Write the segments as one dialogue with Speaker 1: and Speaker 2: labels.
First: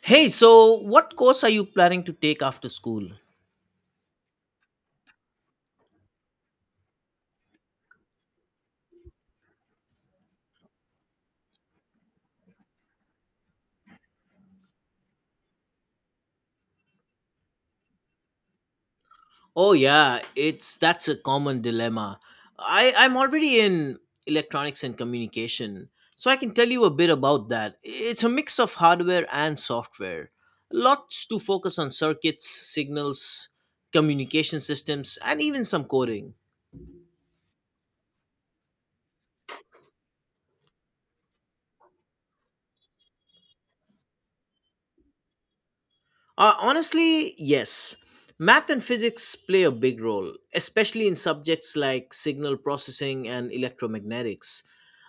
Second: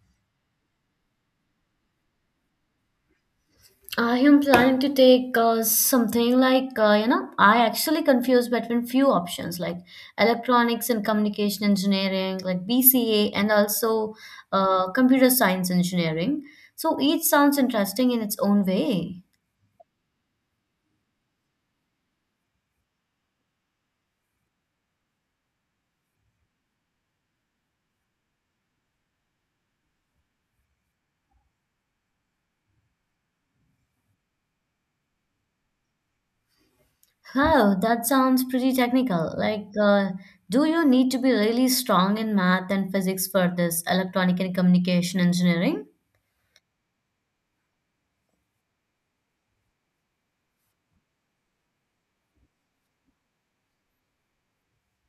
Speaker 1: Hey, so what course are you planning to take after school?
Speaker 2: I am planning to take something like, I actually confuse between few options like electronics and communication engineering, like BCA, and also computer science engineering. So each sounds interesting in its own way.
Speaker 1: Oh yeah, it's that's a common dilemma. I'm already in electronics and communication, so I can tell you a bit about that. It's a mix of hardware and software. Lots to focus on circuits, signals, communication systems, and even some coding.
Speaker 2: Wow, that sounds pretty technical. Like, do you need to be really strong in math and physics for this electronic and communication engineering?
Speaker 1: Honestly, yes. Math and physics play a big role, especially in subjects like signal processing and electromagnetics.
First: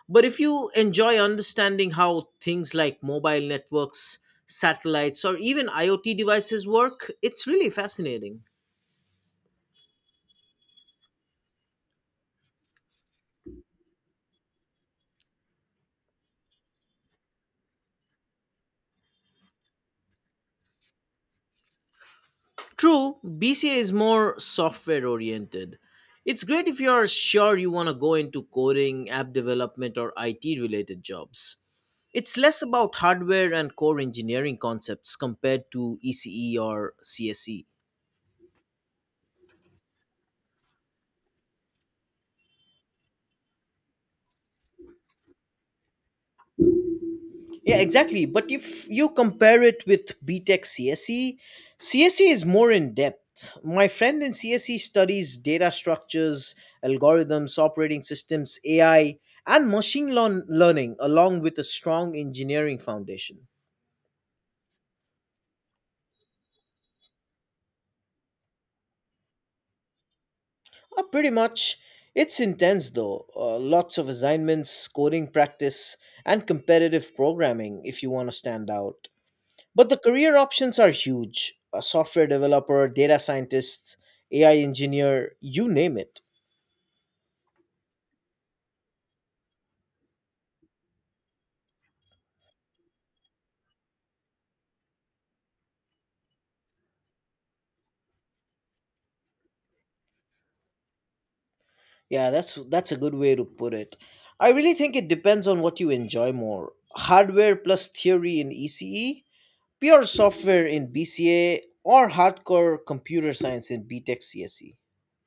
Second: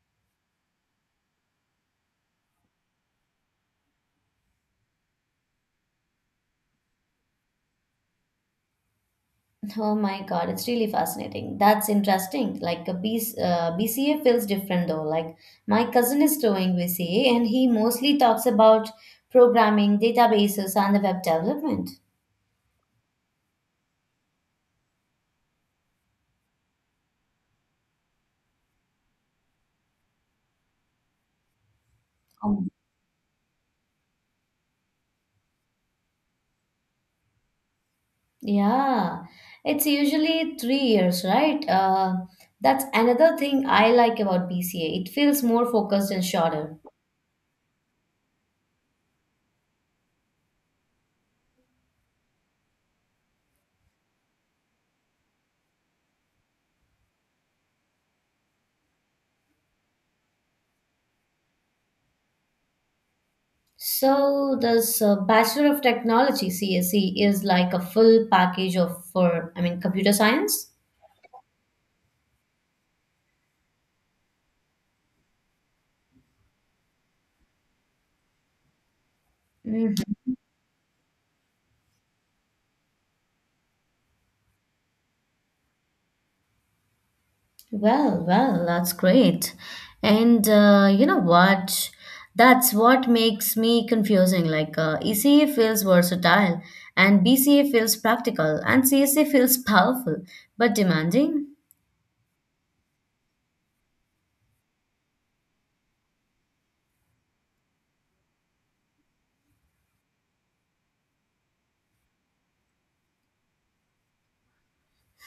Speaker 1: But if you enjoy understanding how things like mobile networks, satellites, or even IoT devices work, it's really fascinating.
Speaker 2: Oh my God, it's really fascinating. That's interesting. Like a BCA feels different though. Like my cousin is doing BCA and he mostly talks about programming, databases, and the web development.
Speaker 1: True, BCA is more software oriented. It's great if you're sure you want to go into coding, app development, or IT related jobs. It's less
Speaker 2: Oh.
Speaker 1: about hardware and core engineering concepts compared to ECE or CSE.
Speaker 2: Yeah, it's usually 3 years, right? That's another thing I like about BCA. It feels more focused and shorter.
Speaker 1: Yeah, exactly. But if you compare it with BTEC CSE, CSE is more in depth. My friend in CSE studies data structures, algorithms, operating systems, AI, and machine learning, along with a strong engineering foundation.
Speaker 2: So this Bachelor of Technology (CSE) is like a full package of for I mean, computer science.
Speaker 1: Pretty much. It's intense though. Lots of assignments, coding practice, and competitive programming if you want to stand out. But
Speaker 2: Mhm.
Speaker 1: the career options are huge: a software developer, data scientist, AI engineer, you name it.
Speaker 2: Well, well, that's great. And you know what? That's what makes me confusing. Like ECA feels versatile, and BCA feels practical, and CSA feels powerful but demanding.
Speaker 1: Yeah, that's a good way to put it. I really think it depends on what you enjoy more. Hardware plus theory in ECE, pure software in BCA, or hardcore computer science in BTech CSE.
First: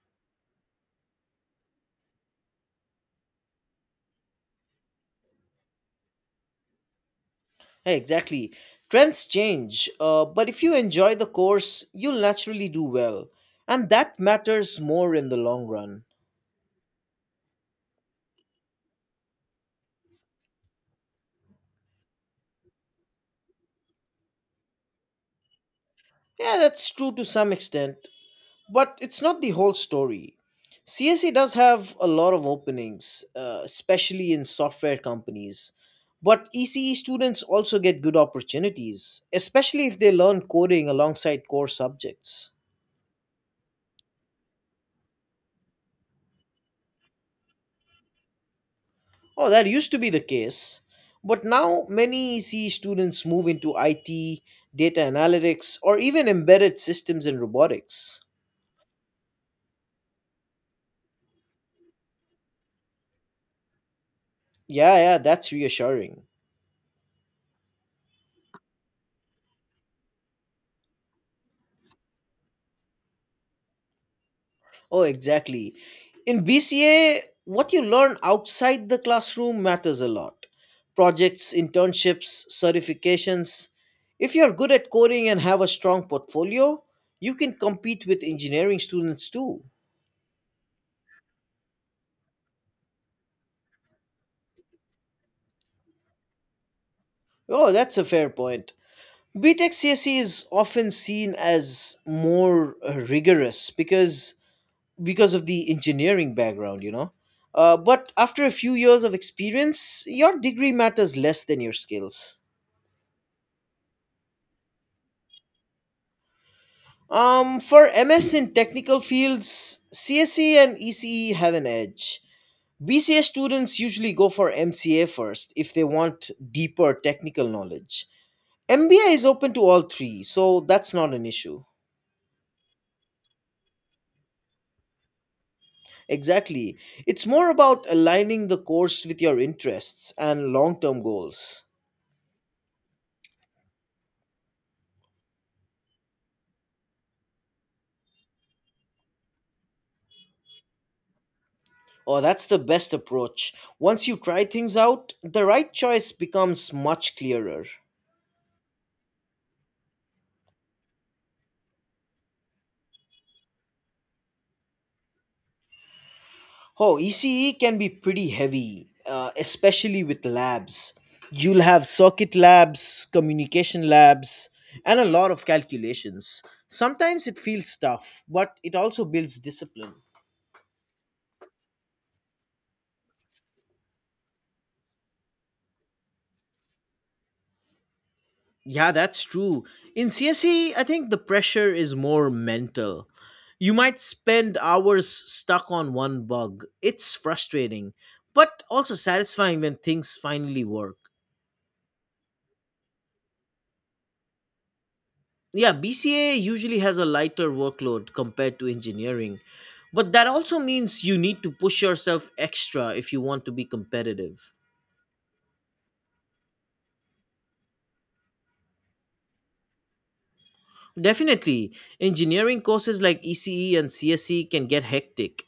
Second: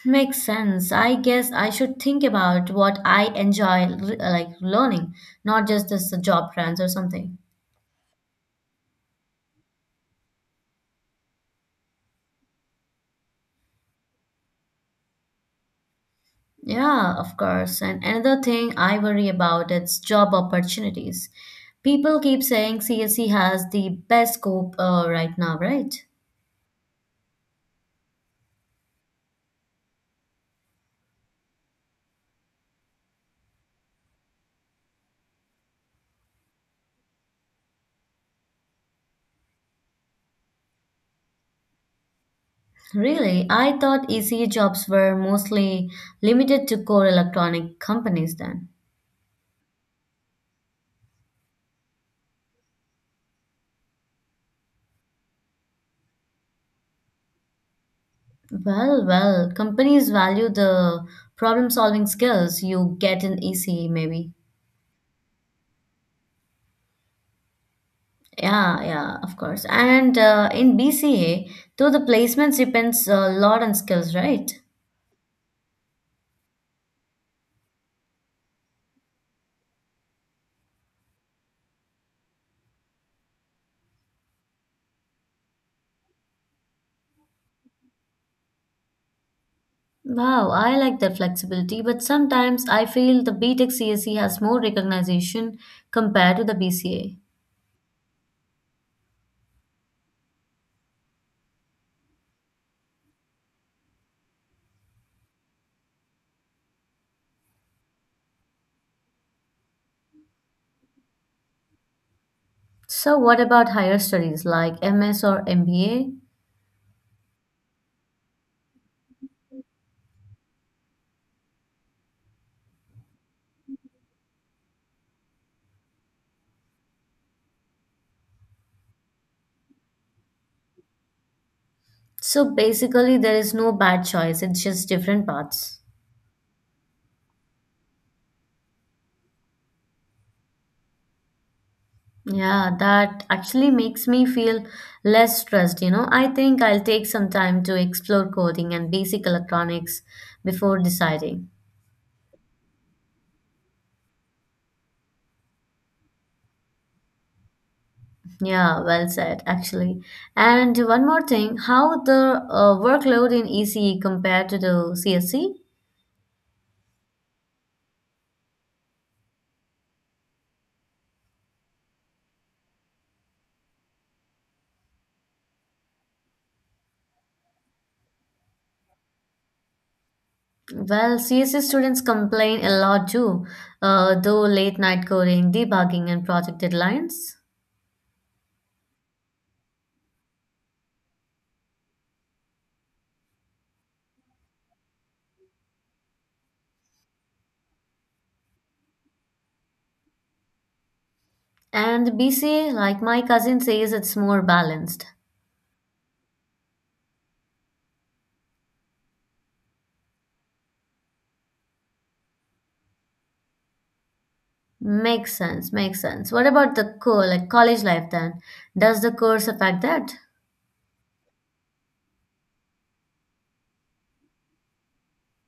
Speaker 2: Makes sense. I guess I should think about what I enjoy, like learning, not just this job plans or something.
Speaker 1: Yeah, exactly. Trends change, but if you enjoy the course, you'll naturally do well. And that matters more in the long run.
Speaker 2: Yeah, of course. And another thing I worry about is job opportunities. People keep saying CSE has the best scope right now, right?
Speaker 1: Yeah, that's true to some extent, but it's not the whole story. CSE does have a lot of openings, especially in software companies. But ECE students also get good opportunities, especially if they learn coding alongside core subjects.
Speaker 2: Really, I thought ECE jobs were mostly limited to core electronic companies then.
Speaker 1: Oh, that used to be the case. But now many EC students move into IT, data analytics, or even embedded systems and robotics.
Speaker 2: Well, well, companies value the problem-solving skills you get in ECE maybe.
Speaker 1: Yeah, yeah, that's reassuring.
Speaker 2: Yeah, yeah, of course. And in BCA, though the placements depends a lot on skills, right?
Speaker 1: Oh, exactly. In BCA, what you learn outside the classroom matters a lot. Projects, internships, certifications. If you're good at coding and have a strong portfolio, you can compete with engineering students too.
Speaker 2: Wow, I like that flexibility, but sometimes I feel the B Tech CSE has more recognition compared to the BCA.
Speaker 1: Oh, that's a fair point. B Tech CSE is often seen as more rigorous because of the engineering background. But after a few years of experience, your degree matters less than your skills.
Speaker 2: So, what about higher studies like MS or MBA?
Speaker 1: For MS in technical fields, CSE and ECE have an edge. BCA students usually go for MCA first if they want deeper technical knowledge. MBA is open to all three, so that's not an issue.
Speaker 2: So, basically, there is no bad choice, it's just different paths.
Speaker 1: Exactly. It's more about aligning the course with your interests and long term goals.
Speaker 2: Yeah, that actually makes me feel less stressed. I think I'll take some time to explore coding and basic electronics before deciding.
Speaker 1: Oh, that's the best approach. Once you try things out, the right choice becomes much clearer.
Speaker 2: Yeah, well said, actually. And one more thing, how the workload in ECE compared to the CSE?
Speaker 1: Oh, ECE can be pretty heavy, especially with labs. You'll have circuit labs, communication labs, and a lot of calculations. Sometimes it feels tough, but it also builds discipline.
Speaker 2: Well, CSE students complain a lot too, though late night coding, debugging, and project deadlines.
Speaker 1: Yeah, that's true. In CSE, I think the pressure is more mental. You might spend hours stuck on one bug. It's frustrating, but also satisfying when things finally work.
Speaker 2: And BCA, like my cousin says, it's more balanced.
Speaker 1: Yeah, BCA usually has a lighter workload compared to engineering, but that also means you need to push yourself extra if you want to be competitive.
Speaker 2: Makes sense, makes sense. What about the co like college life then? Does the course affect that?
Speaker 1: Definitely. Engineering courses like ECE and CSE can get hectic,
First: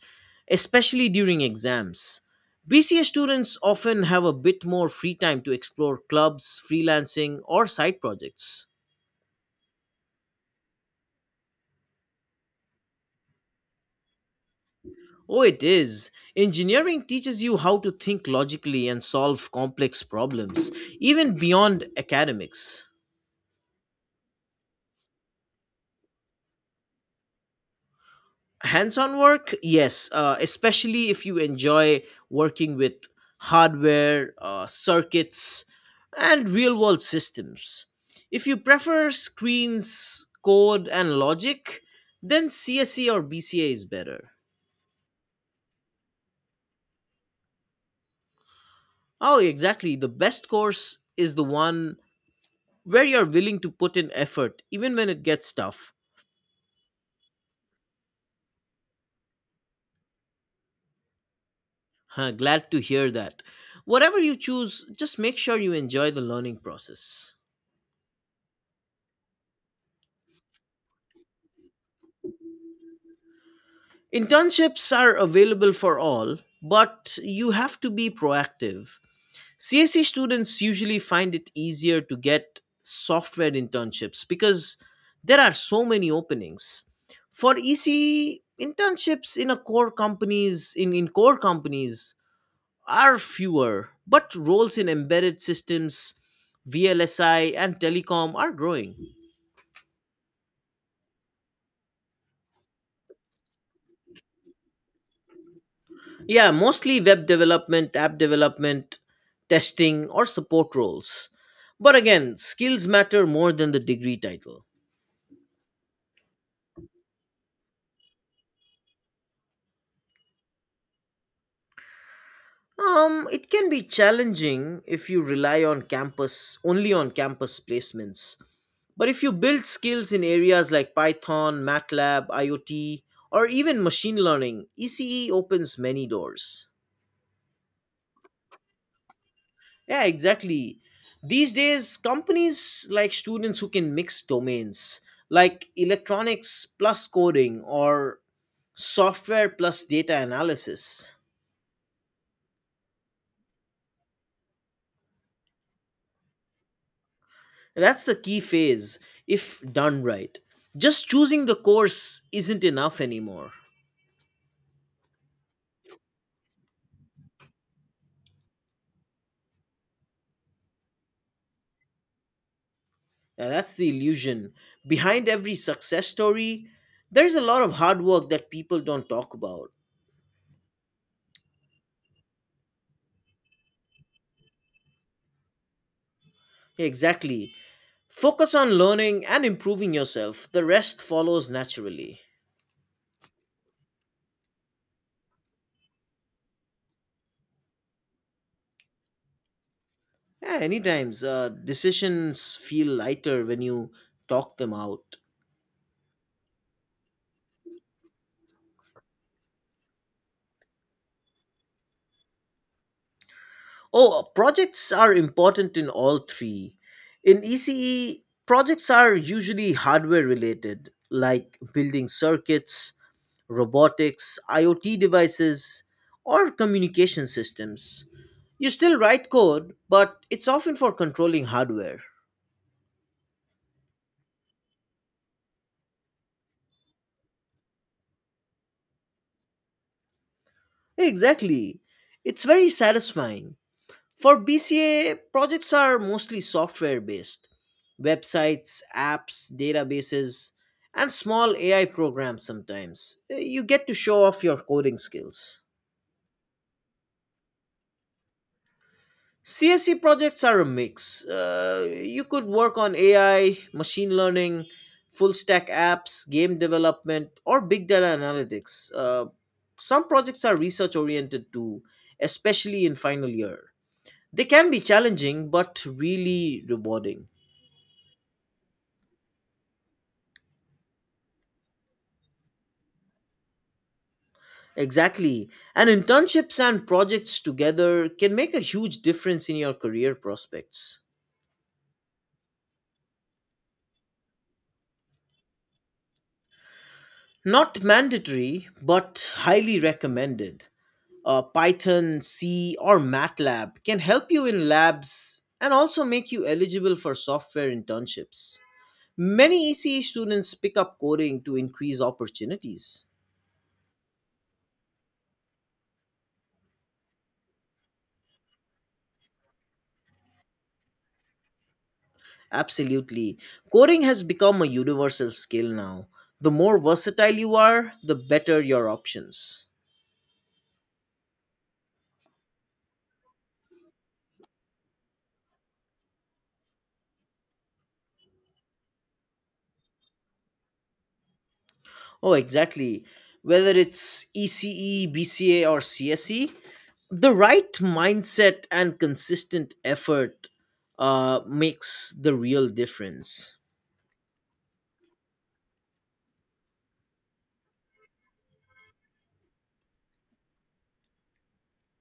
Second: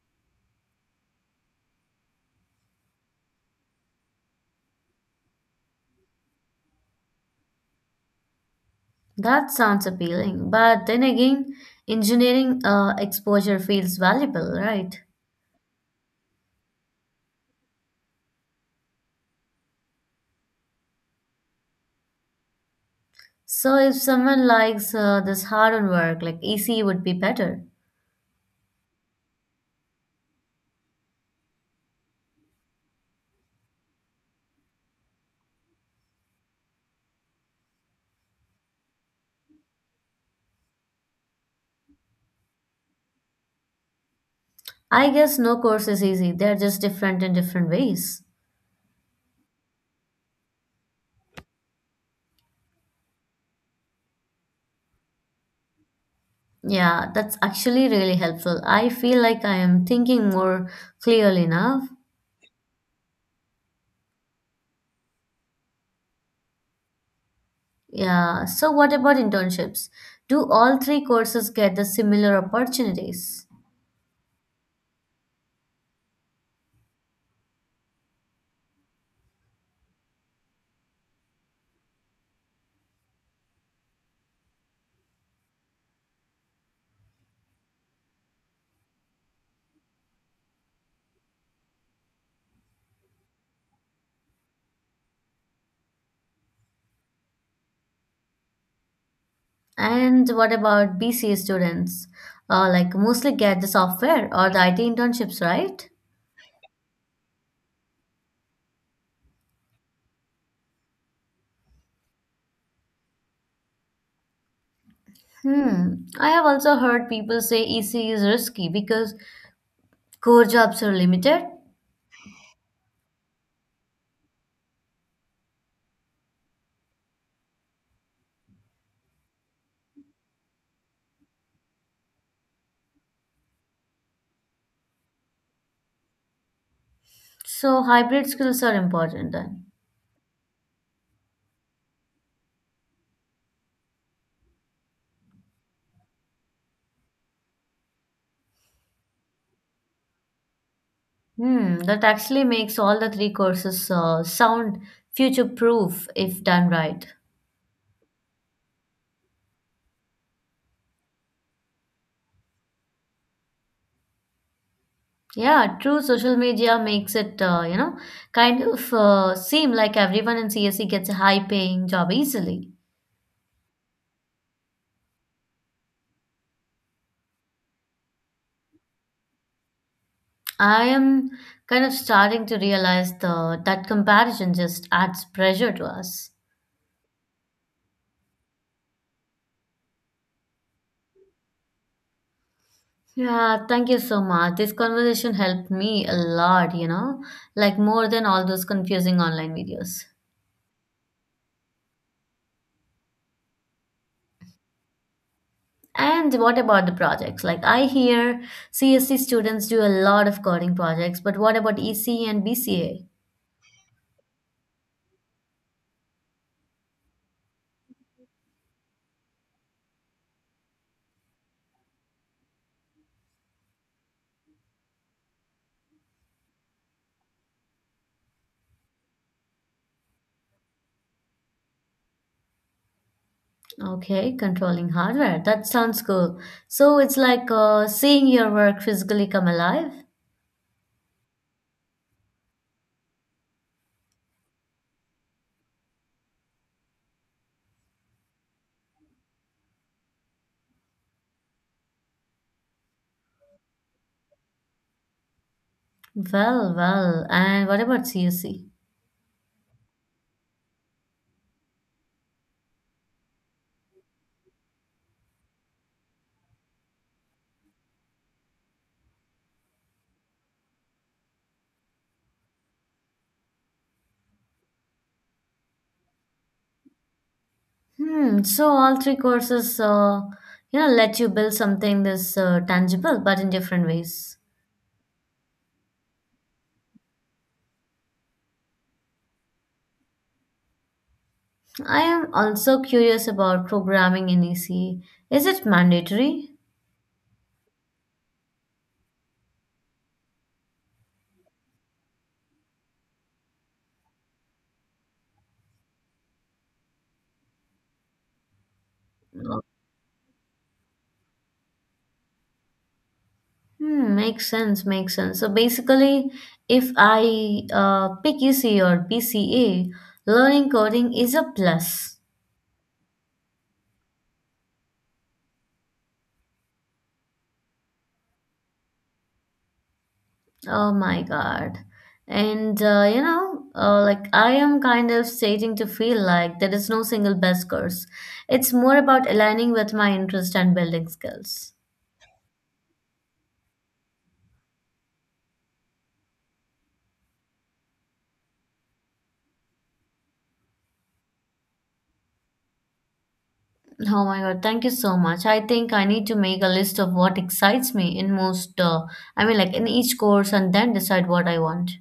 Speaker 1: especially during exams. BCA students often have a bit more free time to explore clubs, freelancing, or side projects.
Speaker 2: That sounds appealing, but then again, engineering exposure feels valuable, right?
Speaker 1: Oh, it is. Engineering teaches you how to think logically and solve complex problems, even beyond academics.
Speaker 2: So if someone likes this hard on work, like EC would be better.
Speaker 1: Hands-on work, yes. Especially if you enjoy working with hardware, circuits, and real-world systems. If you prefer screens, code, and logic, then CSE or BCA is better.
Speaker 2: I guess no course is easy. They're just different in different ways.
Speaker 1: Oh, exactly, the best course is the one where you're willing to put in effort even when it gets tough.
Speaker 2: Yeah, that's actually really helpful. I feel like I am thinking more clearly now.
Speaker 1: Huh, glad to hear that. Whatever you choose, just make sure you enjoy the learning process.
Speaker 2: Yeah. So what about internships? Do all three courses get the similar opportunities?
Speaker 1: Internships are available for all, but you have to be proactive. CSE students usually find it easier to get software internships because there are so many openings. For EC internships, in core companies are fewer, but roles in embedded systems, VLSI and telecom are growing.
Speaker 2: And what about BCA students? Like mostly get the software or the IT internships, right?
Speaker 1: Yeah, mostly web development, app development, testing, or support roles. But again, skills matter more than the degree title.
Speaker 2: Hmm. I have also heard people say EC is risky because core jobs are limited,
Speaker 1: It can be challenging if you rely on campus only on campus placements. But if you build skills in areas like Python, MATLAB, IoT, or even machine learning, ECE opens many doors.
Speaker 2: so hybrid skills are important then.
Speaker 1: Yeah, exactly. These days, companies like students who can mix domains, like electronics plus coding or software plus data analysis.
Speaker 2: Hmm, that actually makes all the three courses sound future proof if done right.
Speaker 1: That's the key phase if done right. Just choosing the course isn't enough anymore.
Speaker 2: Yeah, true. Social media makes it, kind of seem like everyone in CSE gets a high paying job easily.
Speaker 1: Yeah, that's the illusion. Behind every success story, there's a lot of hard work that people don't talk about.
Speaker 2: I am kind of starting to realize that comparison just adds pressure to us.
Speaker 1: Exactly. Focus on learning and improving yourself, the rest follows naturally.
Speaker 2: Yeah, thank you so much. This conversation helped me a lot, like more than all those confusing online videos.
Speaker 1: Yeah, anytimes. Decisions feel lighter when you talk them out.
Speaker 2: And what about the projects? Like I hear CSC students do a lot of coding projects, but what about EC and BCA?
Speaker 1: Oh, projects are important in all three. In ECE, projects are usually hardware related, like building circuits, robotics, IoT devices, or communication systems. You still write code, but it's often for controlling hardware.
Speaker 2: Okay, controlling hardware. That sounds cool. So it's like seeing your work physically come alive.
Speaker 1: Exactly. It's very satisfying. For BCA, projects are mostly software based: websites, apps, databases, and small AI programs sometimes. You get to show off your coding skills.
Speaker 2: Well, well. And what about CSC?
Speaker 1: CSE projects are a mix. You could work on AI, machine learning, full stack apps, game development, or big data analytics. Some projects are research oriented too, especially in final year. They can be challenging but really rewarding.
Speaker 2: Hmm. So all three courses, let you build something this tangible, but in different ways.
Speaker 1: Exactly. And internships and projects together can make a huge difference in your career prospects.
Speaker 2: I am also curious about programming in EC. Is it mandatory?
Speaker 1: Not mandatory, but highly recommended. Python, C, or MATLAB can help you in labs and also make you eligible for software internships.
Speaker 2: No.
Speaker 1: Many ECE students pick up coding to increase opportunities.
Speaker 2: Hmm. Makes sense. Makes sense. So basically, if I pick EC or PCA, learning coding is a plus.
Speaker 1: Absolutely. Coding has become a universal skill now. The more versatile you are, the better your options.
Speaker 2: Oh my God. And like I am kind of starting to feel like there is no single best course. It's more about aligning with my interest and building skills.
Speaker 1: Oh, exactly. Whether it's ECE, BCA, or CSE, the right mindset and consistent effort makes the real difference.
Speaker 2: Oh my God, thank you so much. I think I need to make a list of what excites me in most, I mean, like in each course and then decide what I want.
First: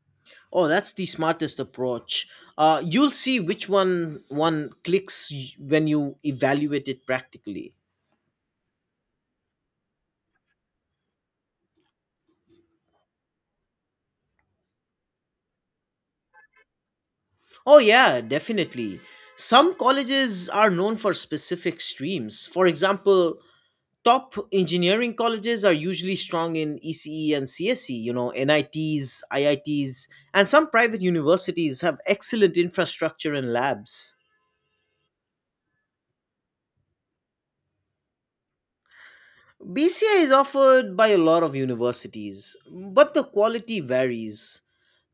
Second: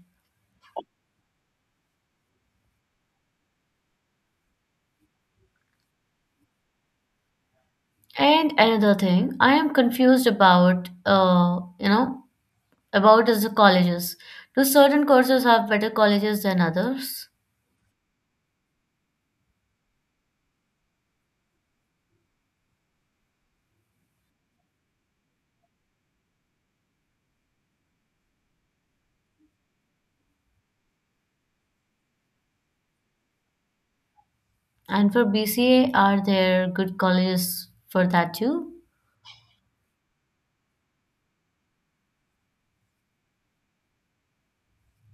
Speaker 1: Oh, that's the smartest approach. You'll see which one clicks when you evaluate it practically.
Speaker 2: And another thing, I am confused about is the colleges. Do certain courses have better colleges than others?
Speaker 1: Oh yeah, definitely. Some colleges are known for specific streams. For example, top engineering colleges are usually strong in ECE and CSE, NITs, IITs, and some private universities have excellent infrastructure and labs.
Speaker 2: And for BCA, are there good colleges for that too?
Speaker 1: BCI is offered by a lot of universities, but the quality varies.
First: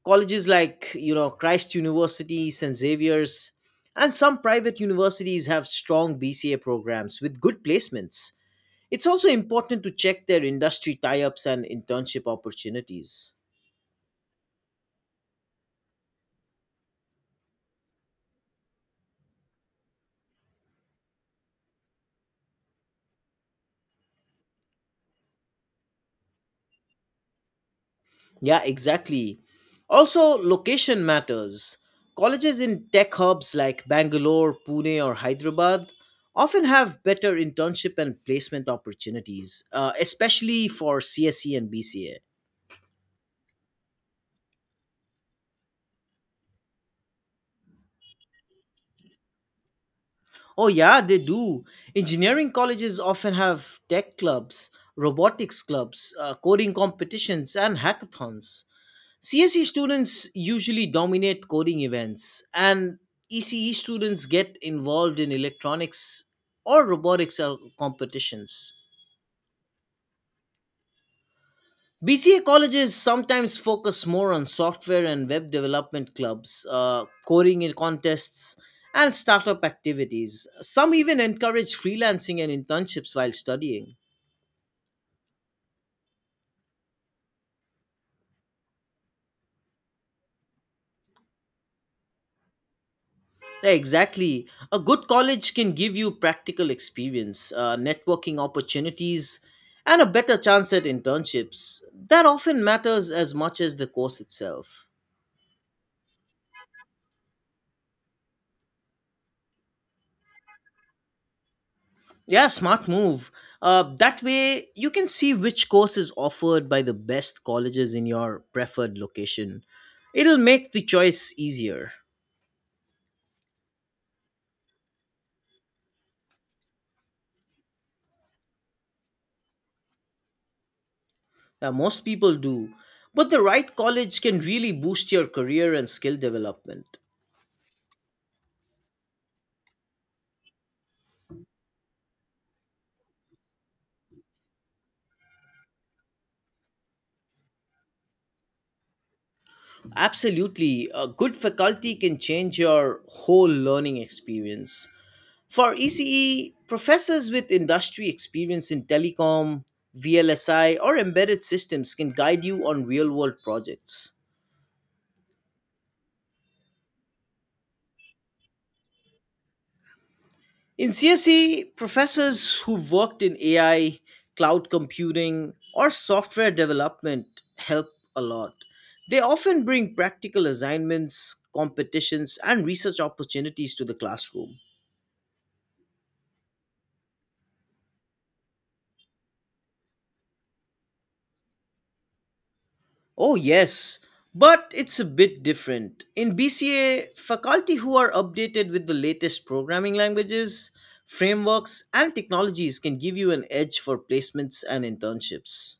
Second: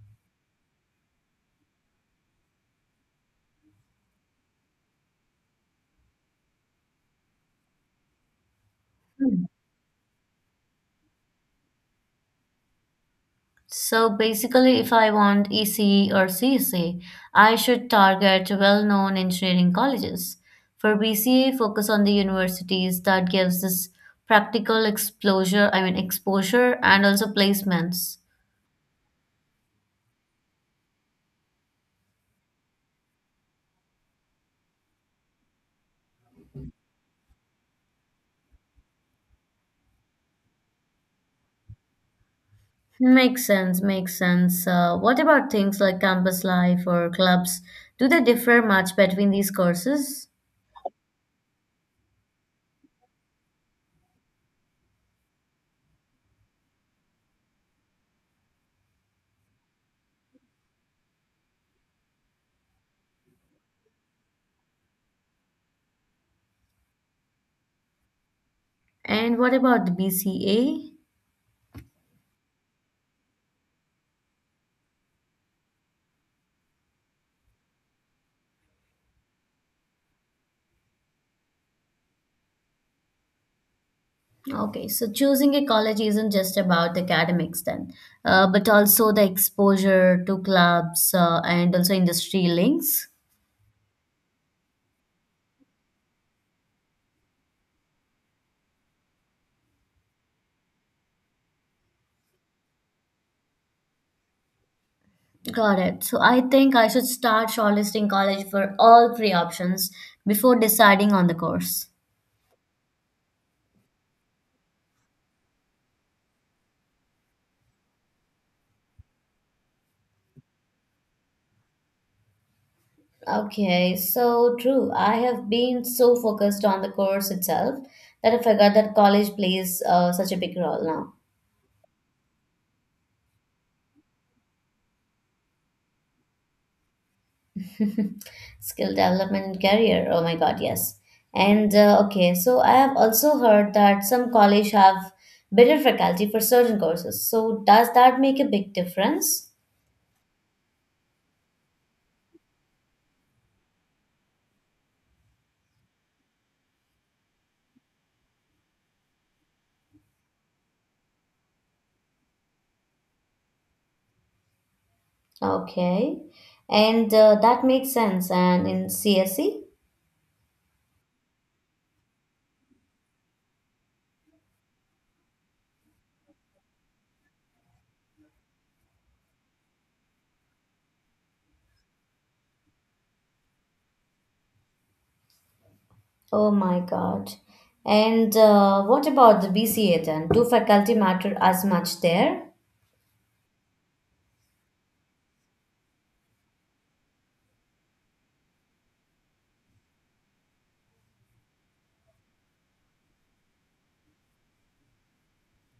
Speaker 1: Colleges like, Christ University, St. Xavier's, and some private universities have strong BCA programs with good placements. It's also
Speaker 2: Hmm.
Speaker 1: important to check their industry tie ups and internship opportunities.
Speaker 2: So basically, if I want ECE or CSA, I should target well-known engineering colleges. For BCA, focus on the universities that gives this practical exposure, I mean exposure and also placements.
Speaker 1: Yeah, exactly. Also, location matters. Colleges in tech hubs like Bangalore, Pune, or Hyderabad often have better internship and placement opportunities, especially for CSE and BCA.
Speaker 2: Makes sense, makes sense. What about things like campus life or clubs? Do they differ much between these courses?
Speaker 1: Oh, yeah, they do. Engineering colleges often have tech clubs, robotics clubs, coding competitions, and hackathons. CSE students usually dominate coding events, and ECE students get involved in electronics or robotics competitions.
Speaker 2: And what about the BCA?
Speaker 1: BCA colleges sometimes focus more on software and web development clubs, coding in contests, and startup activities. Some even encourage freelancing and internships while studying.
Speaker 2: Okay, so choosing a college isn't just about the academics then, but also the exposure to clubs and also industry links.
Speaker 1: Exactly. A good college can give you practical experience, networking opportunities, and a better chance at internships. That often matters as much as the course itself.
Speaker 2: Got it. So I think I should start shortlisting college for all three options before deciding on the course.
Speaker 1: Yeah, smart move. That way, you can see which course is offered by the best colleges in your preferred location. It'll make the choice easier.
Speaker 2: Okay, so true. I have been so focused on the course itself that I forgot that college plays such a big role now.
Speaker 1: Most people do. But the right college can really boost your career and skill development.
Speaker 2: Skill development and career. Oh my God, yes. And okay, so I have also heard that some college have better faculty for certain courses. So does that make a big difference?
Speaker 1: Absolutely. A good faculty can change your whole learning experience. For ECE, professors with industry experience in telecom, VLSI, or embedded systems can guide you on real world projects.
Speaker 2: Okay. And that makes sense. And in CSE,
Speaker 1: In CSE, professors who've worked in AI, cloud computing, or software development help a lot. They often bring practical assignments, competitions, and research opportunities to the classroom.
Speaker 2: oh my God. And what about the BCA then? Do faculty matter as much there?
Speaker 1: Oh, yes, but it's a bit different. In BCA, faculty who are updated with the latest programming languages, frameworks, and technologies can give you an edge for placements and internships.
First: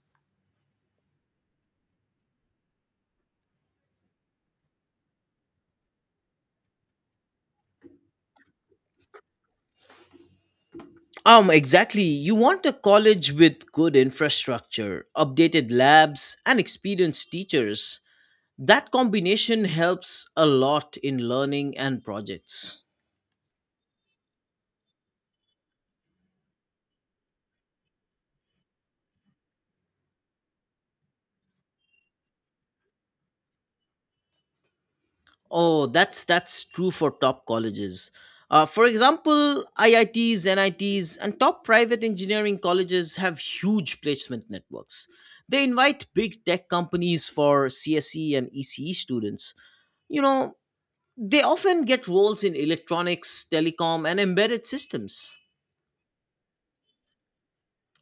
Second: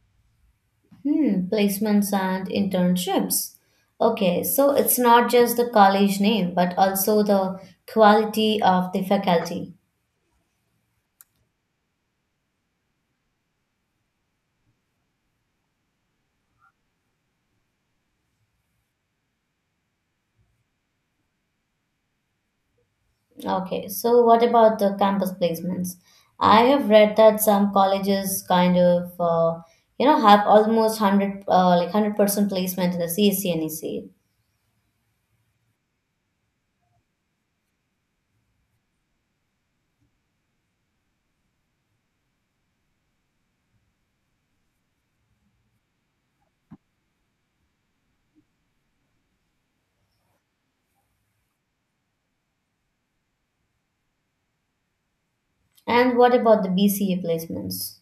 Speaker 2: Hmm, placements and internships. Okay, so it's not just the college name, but also the quality of the faculty.
Speaker 1: Exactly. You want a college with good infrastructure, updated labs, and experienced teachers. That combination helps a lot in learning and projects.
Speaker 2: Okay, so what about the campus placements? I have read that some colleges kind of, have almost like 100% placement in the CSC and
Speaker 1: Oh, that's true for top colleges. For example, IITs, NITs, and top private engineering colleges have huge placement networks. They invite big tech companies for CSE and ECE students. You know, they often get roles in electronics, telecom, and embedded systems.
Speaker 2: what about the BCA placements?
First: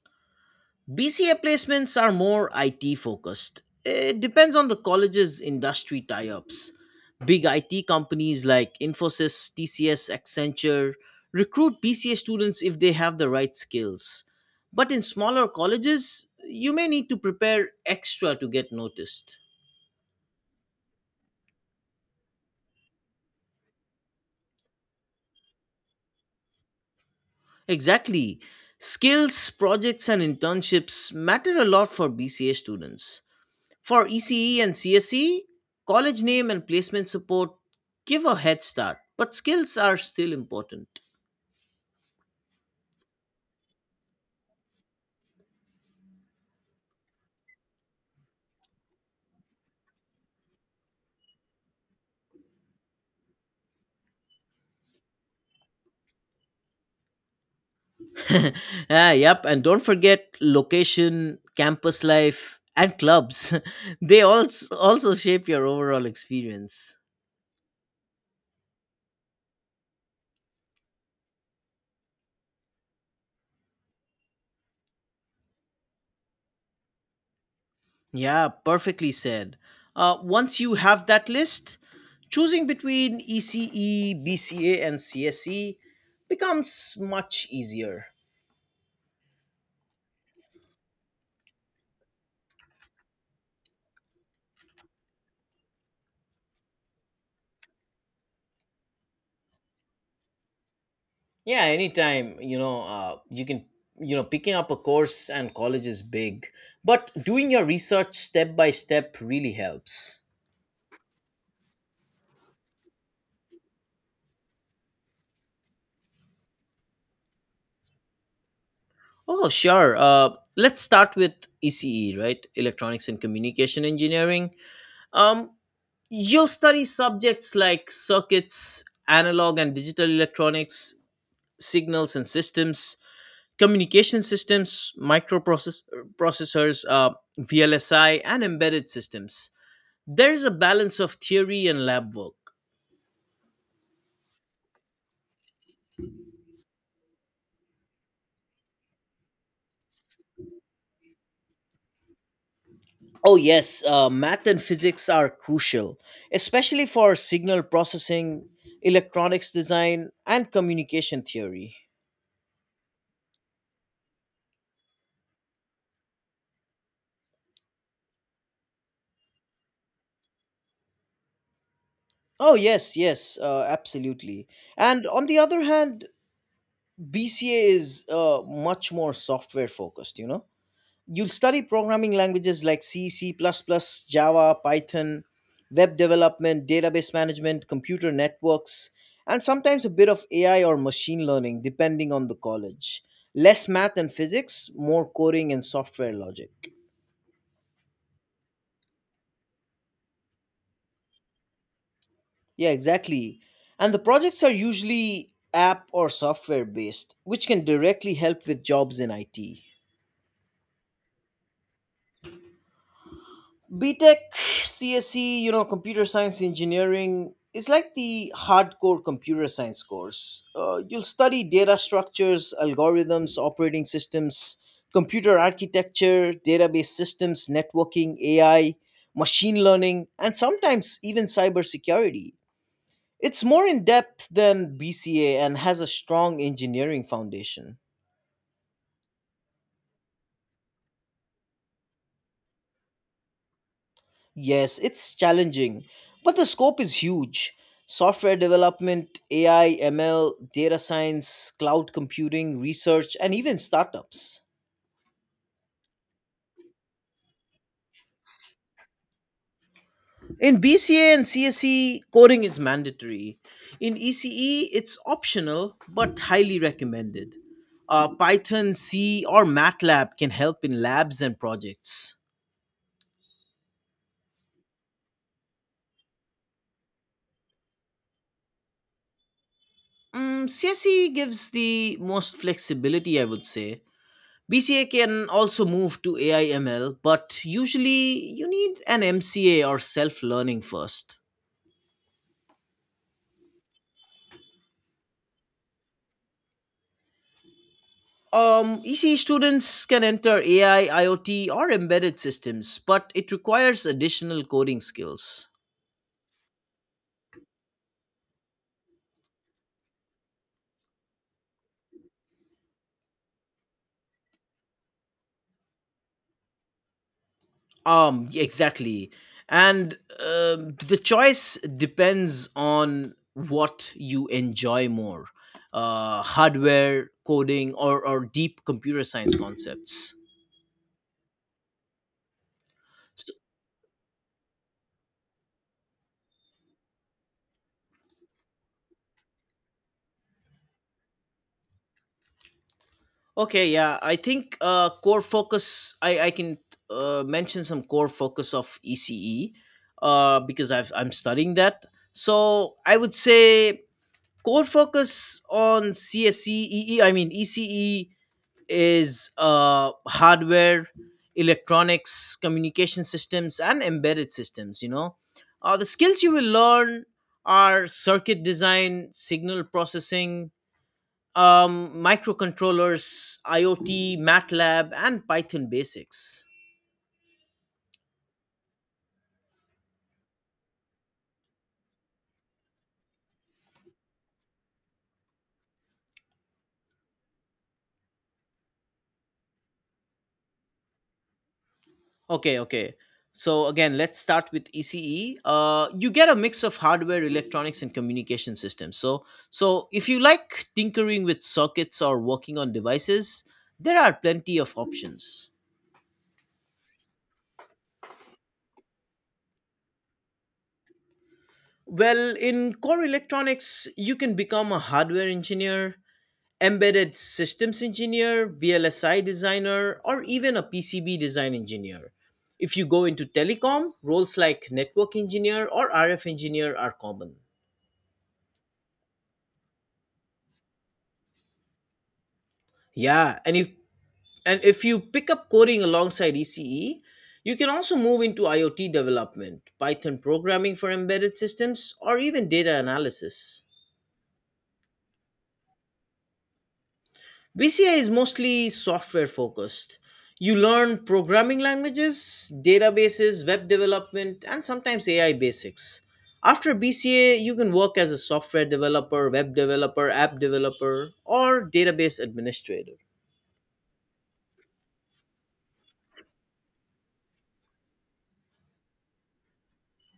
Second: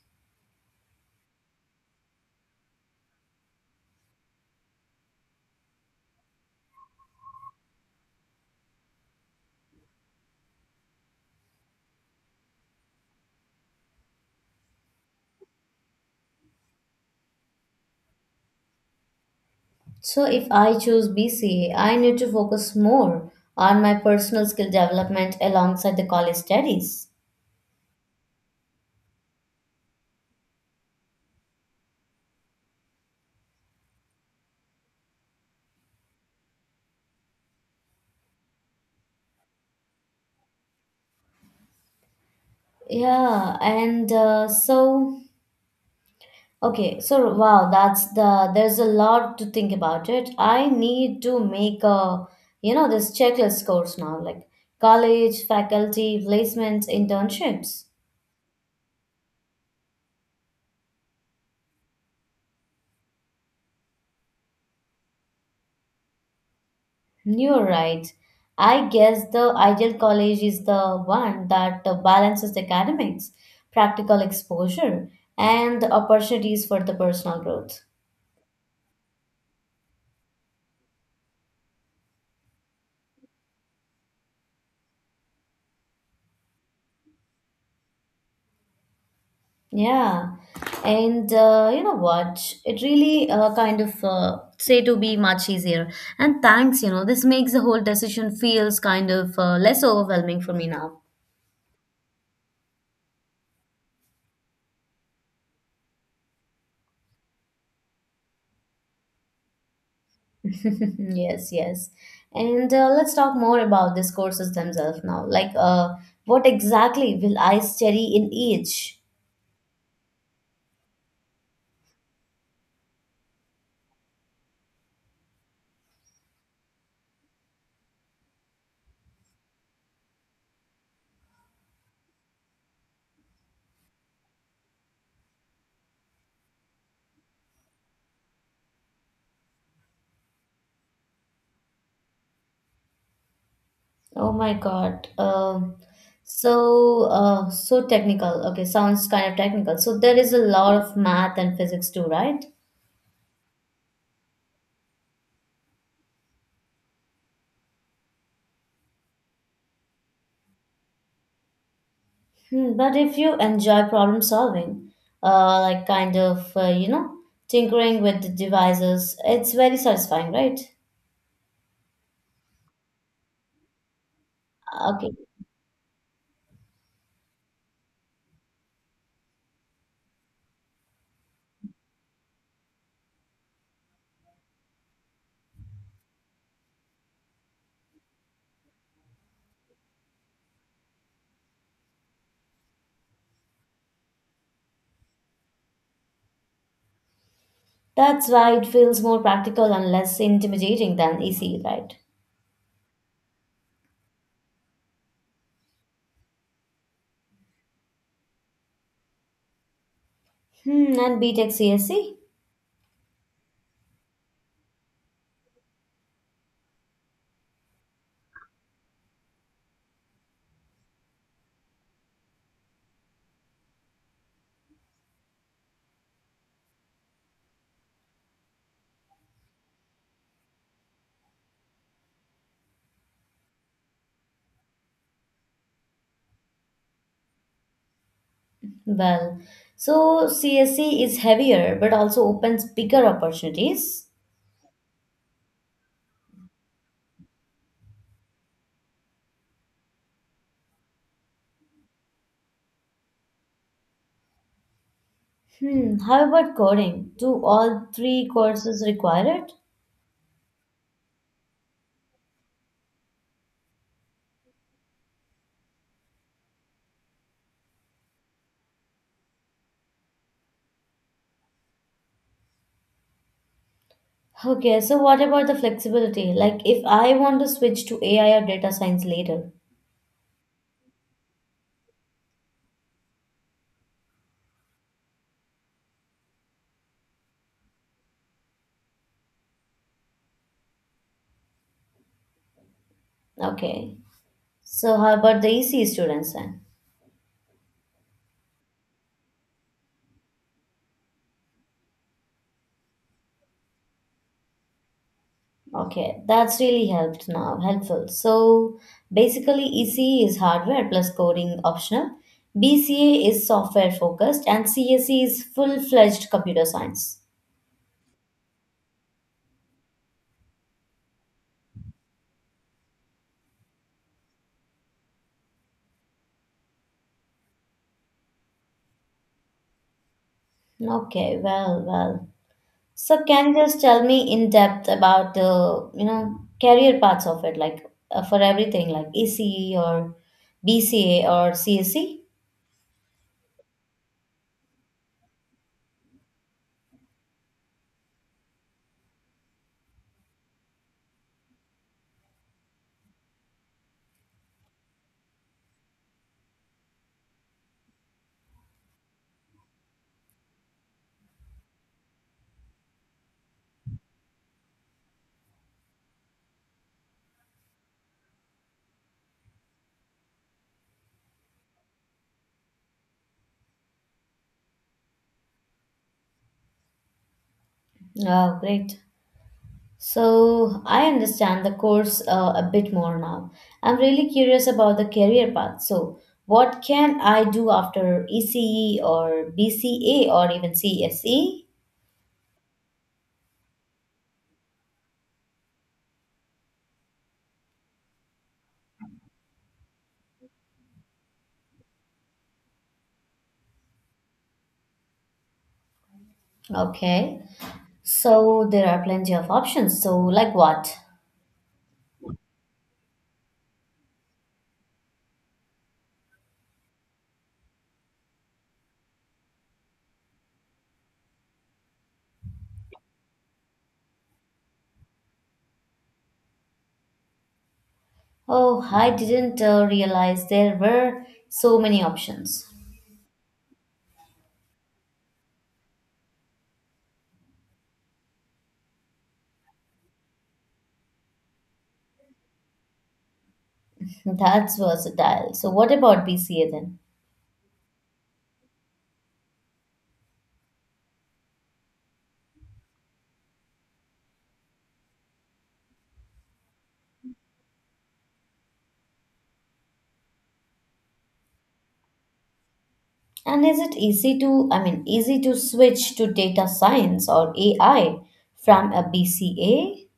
Speaker 1: BCA placements are more IT focused. It depends on the college's industry tie ups. Big IT companies like Infosys, TCS, Accenture recruit BCA students if they have the right skills. But in smaller colleges, you may need to prepare extra to get noticed.
Speaker 2: So if I choose BCA, I need to focus more on my personal skill development alongside the college studies.
Speaker 1: Exactly. Skills, projects, and internships matter a lot for BCA students. For ECE and CSE, college name and placement support give a head start, but skills are still important.
Speaker 2: Yeah, and so okay, so wow, that's the there's a lot to think about it. I need to make a you know this checklist course now, like college, faculty, placements, internships.
Speaker 1: Ah, yep, and don't forget location, campus life, and clubs. They also shape your overall experience.
Speaker 2: You're right. I guess the ideal college is the one that balances academics, practical exposure, and the opportunities for the personal growth.
Speaker 1: Yeah, perfectly said. Once you have that list, choosing between ECE, BCA, and CSE becomes much easier.
Speaker 2: Yeah, and you know what? It really kind of say to be much easier. And thanks. This makes the whole decision feels kind of less overwhelming for me now.
Speaker 1: Yeah, anytime. You can, picking up a course and college is big, but doing your research step by step really helps.
Speaker 2: Yes, yes. And let's talk more about these courses themselves now. Like, what exactly will I study in each?
Speaker 1: Oh, sure. Let's start with ECE, right? Electronics and communication engineering. um, you'll study subjects like circuits, analog and digital electronics, signals and systems, communication systems, microprocessors, VLSI, and embedded systems. There's a balance of theory and lab work.
Speaker 2: Oh my God. So technical. Okay, sounds kind of technical. So there is a lot of math and physics too, right?
Speaker 1: Oh, yes, math and physics are crucial, especially for signal processing, electronics design, and communication theory.
Speaker 2: Hmm, but if you enjoy problem solving, like kind of, tinkering with the devices, it's very satisfying, right?
Speaker 1: Oh, yes, yes, absolutely. And
Speaker 2: Okay.
Speaker 1: on the other hand, BCA is much more software focused, you know? You'll study programming languages like C, Java, Python, web development, database management, computer networks, and sometimes a bit of AI or machine learning, depending on the college. Less math and physics, more coding and software logic.
Speaker 2: That's why it feels more practical and less intimidating than ECE, right?
Speaker 1: Yeah, exactly. And the projects are usually app or software based, which can directly help with jobs in IT.
Speaker 2: Hmm, and BTech CSE?
Speaker 1: BTech, CSE, computer science engineering is like the hardcore computer science course. You'll study data structures, algorithms, operating systems, computer architecture, database systems, networking, AI, machine learning, and sometimes even cybersecurity. It's more in depth than BCA and has a strong engineering foundation.
Speaker 2: Well, so CSE is heavier but also opens bigger opportunities.
Speaker 1: Yes, it's challenging, but the scope is huge. Software development, AI, ML, data science, cloud computing, research, and even startups.
Speaker 2: Hmm, how about coding? Do all three courses require it?
Speaker 1: In BCA and CSE, coding is mandatory. In ECE, it's optional but highly recommended. Python, C, or MATLAB can help in labs and projects.
Speaker 2: Okay, so what about the flexibility? Like if I want to switch to AI or data science later.
Speaker 1: CSE gives the most flexibility, I would say. BCA can also move to AIML, but usually you need an MCA or self learning first.
Speaker 2: Okay. So how about the EC students then?
Speaker 1: ECE students can enter AI, IoT, or embedded systems, but it requires additional coding skills.
Speaker 2: Okay, that's really helped now, helpful. So basically EC is hardware plus coding optional, BCA is software focused, and CSE is full-fledged computer science.
Speaker 1: Exactly. And the choice depends on what you enjoy more: hardware, coding, or deep computer science concepts.
Speaker 2: Okay, well, well. So
Speaker 1: So
Speaker 2: can you just tell me in depth about the career paths of it, like for everything, like ECE or BCA or CSE?
Speaker 1: Okay, yeah, I think, core focus. I can mention some core focus of ECE, because I'm studying that. So I would say core focus on CSE. I mean ECE is hardware, electronics, communication systems, and embedded systems. The skills you will learn are circuit design, signal processing, microcontrollers, IoT, MATLAB, and Python basics.
Speaker 2: Oh, great. So I understand the course a bit more now. I'm really curious about the career path. So what can I do after ECE or BCA or even CSE?
Speaker 1: Okay, okay. So again, let's start with ECE. You get a mix of hardware, electronics, and communication systems. So if you like tinkering with sockets or working on devices, there are plenty of options.
Speaker 2: Okay. So there are plenty of options. So like what?
Speaker 1: Well, in core electronics, you can become a hardware engineer, embedded systems engineer, VLSI designer, or even a PCB design engineer. If you go into telecom, roles like network engineer or RF engineer are common.
Speaker 2: Oh, I didn't realize there were so many options.
Speaker 1: Yeah, and if you pick up coding alongside ECE, you can also move into IoT development, Python programming for embedded systems, or even data analysis.
Speaker 2: That's versatile. So what about BCA then?
Speaker 1: BCI is mostly software focused. You learn programming languages, databases, web development, and sometimes AI basics. After BCA, you can work as a software developer, web developer, app developer, or database administrator.
Speaker 2: And is it easy to, I mean, easy to switch to data science or AI from a BCA?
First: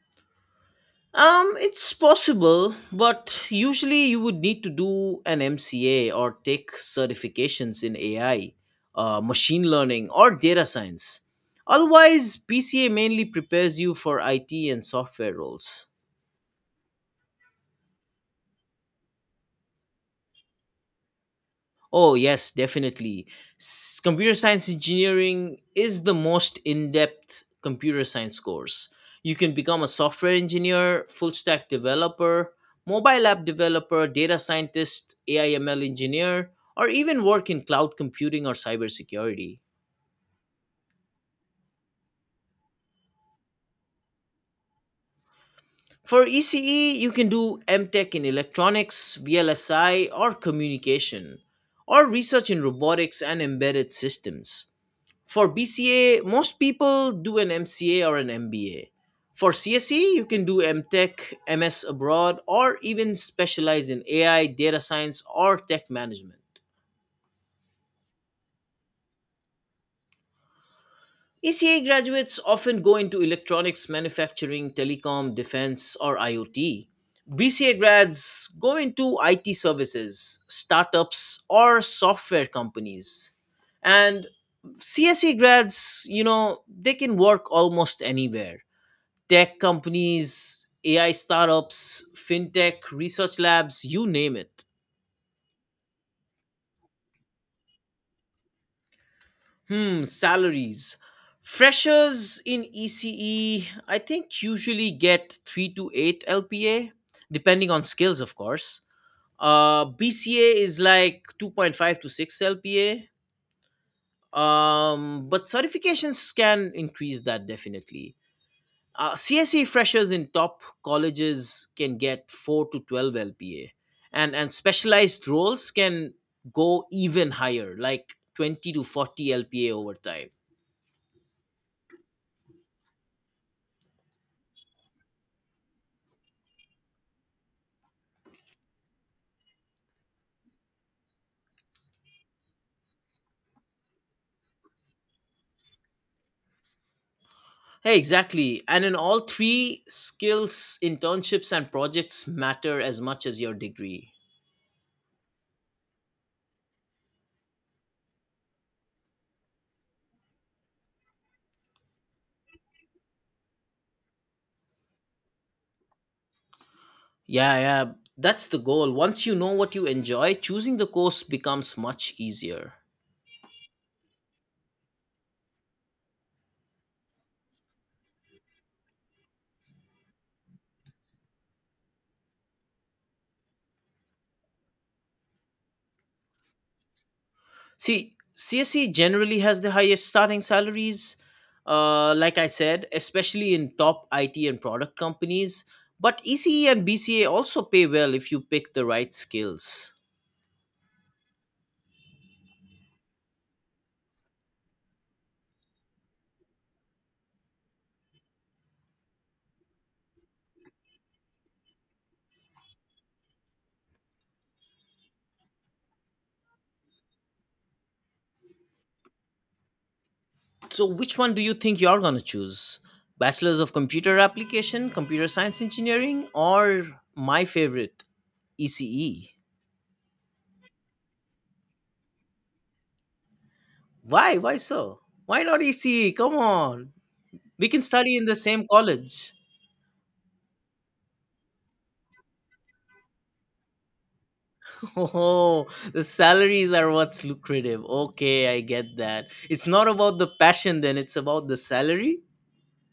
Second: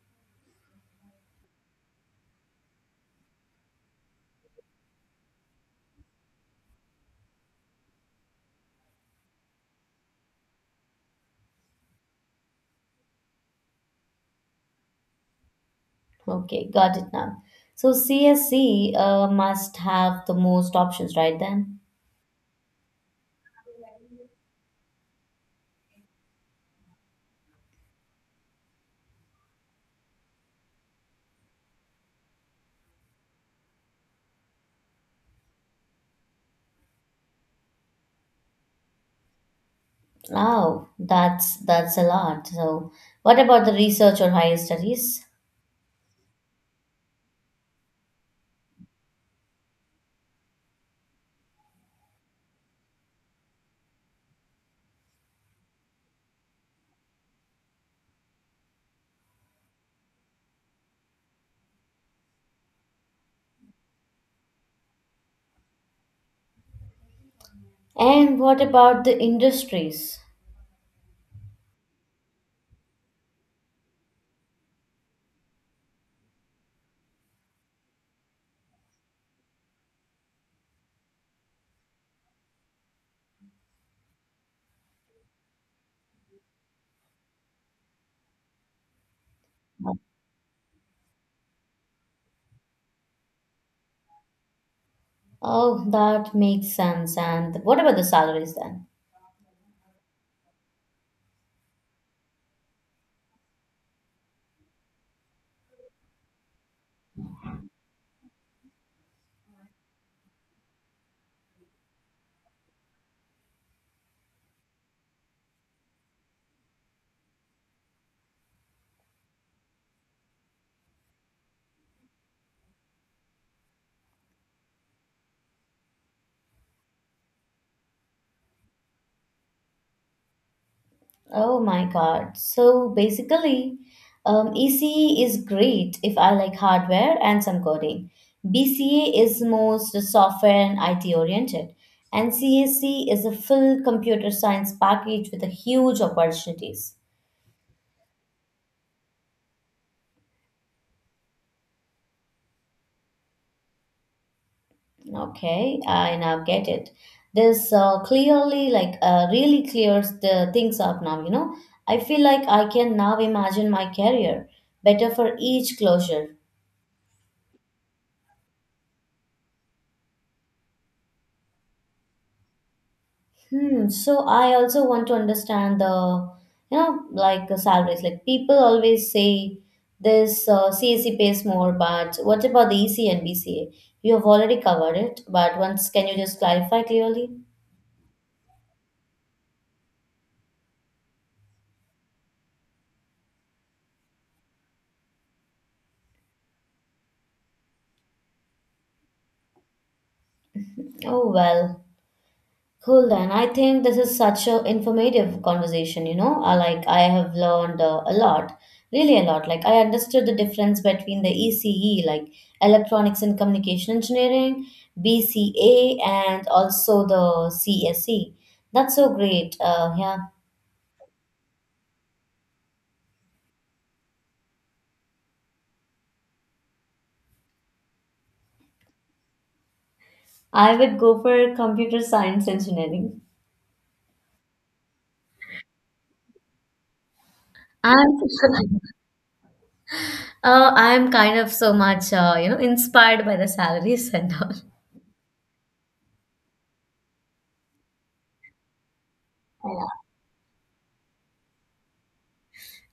Speaker 1: It's possible, but usually you would need to do an MCA or take certifications in AI, machine learning, or data science. Otherwise, PCA mainly prepares you for IT and software roles.
Speaker 2: Okay, got it now. So CSC must have the most options, right then?
Speaker 1: Oh, yes, definitely. Computer science engineering is the most in depth computer science course. You can become a software engineer, full stack developer, mobile app developer, data scientist, AI ML engineer, or even work in cloud computing or cybersecurity.
Speaker 2: Oh, that's a lot. So what about the research or higher studies?
Speaker 1: For ECE, you can do MTech in electronics, VLSI, or communication, or research in robotics and embedded systems. For BCA, most people do an MCA or an MBA. For CSE, you can do MTech, MS abroad, or even specialize in AI, data science, or tech management.
Speaker 2: And what about the industries?
Speaker 1: ECA graduates often go into electronics, manufacturing, telecom, defense, or IoT. BCA grads go into IT services, startups, or software companies. And CSE grads, they can work almost anywhere. Tech companies, AI startups, fintech, research labs, you name it.
Speaker 2: Oh, that makes sense. And what about the salaries then?
Speaker 1: Hmm, salaries. Freshers in ECE, I think, usually get 3 to 8 LPA, depending on skills, of course. BCA is like 2.5 to 6 LPA. But certifications can increase that definitely. CSE freshers in top colleges can get 4 to 12 LPA, and specialized roles can go even higher, like 20 to 40 LPA over time.
Speaker 2: Oh my God. So basically, ECE is great if I like hardware and some coding. BCA is most software and IT oriented. And CAC is a full computer science package with a huge opportunities.
Speaker 1: Hey, exactly. And in all three, skills, internships, and projects matter as much as your degree.
Speaker 2: Okay, I now get it. This clearly, like, really clears the things up now. I feel like I can now imagine my career better for each closure.
Speaker 1: Yeah, yeah, that's the goal. Once you know what you enjoy, choosing the course becomes much easier.
Speaker 2: Hmm. So I also want to understand the, like salaries. Like people always say this CSE pays more, but what about the EC and BCA? You have already covered it, but once can you just clarify clearly?
Speaker 1: See, CSE generally has the highest starting salaries, like I said, especially in top IT and product companies. But ECE and BCA also pay well if you pick the right skills.
Speaker 2: Oh well. Cool then. I think this is such a informative conversation, you know. I have learned a lot, really a lot. Like I understood the difference between the ECE, like electronics and communication engineering, BCA and also the CSE. That's so great. Yeah.
Speaker 1: So, which one do you think you're going to choose? Bachelor's of Computer Application, Computer Science Engineering, or my favorite, ECE?
Speaker 2: I would go for computer science engineering.
Speaker 1: Why? Why so? Why not ECE? Come on. We can
Speaker 2: I'm
Speaker 1: study in the same college.
Speaker 2: I'm kind of so much inspired by the salaries and all.
Speaker 1: Oh, the salaries are what's lucrative. Okay, I get that. It's not about the passion then, it's about the salary.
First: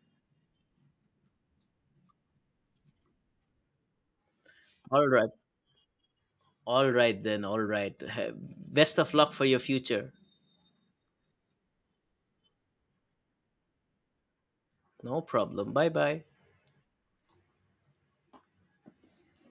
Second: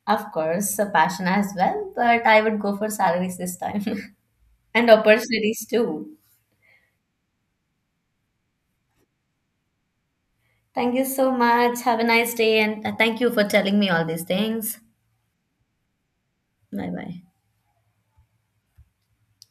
Speaker 2: Of course, a passion as well, but I would go for salaries this time and
Speaker 1: All right.
Speaker 2: opportunities too.
Speaker 1: All right then. All right. Best of luck for your future.
Speaker 2: Thank you so much. Have a nice day, and thank you for telling me all these things.
Speaker 1: No problem. Bye-bye.
Speaker 2: Bye bye.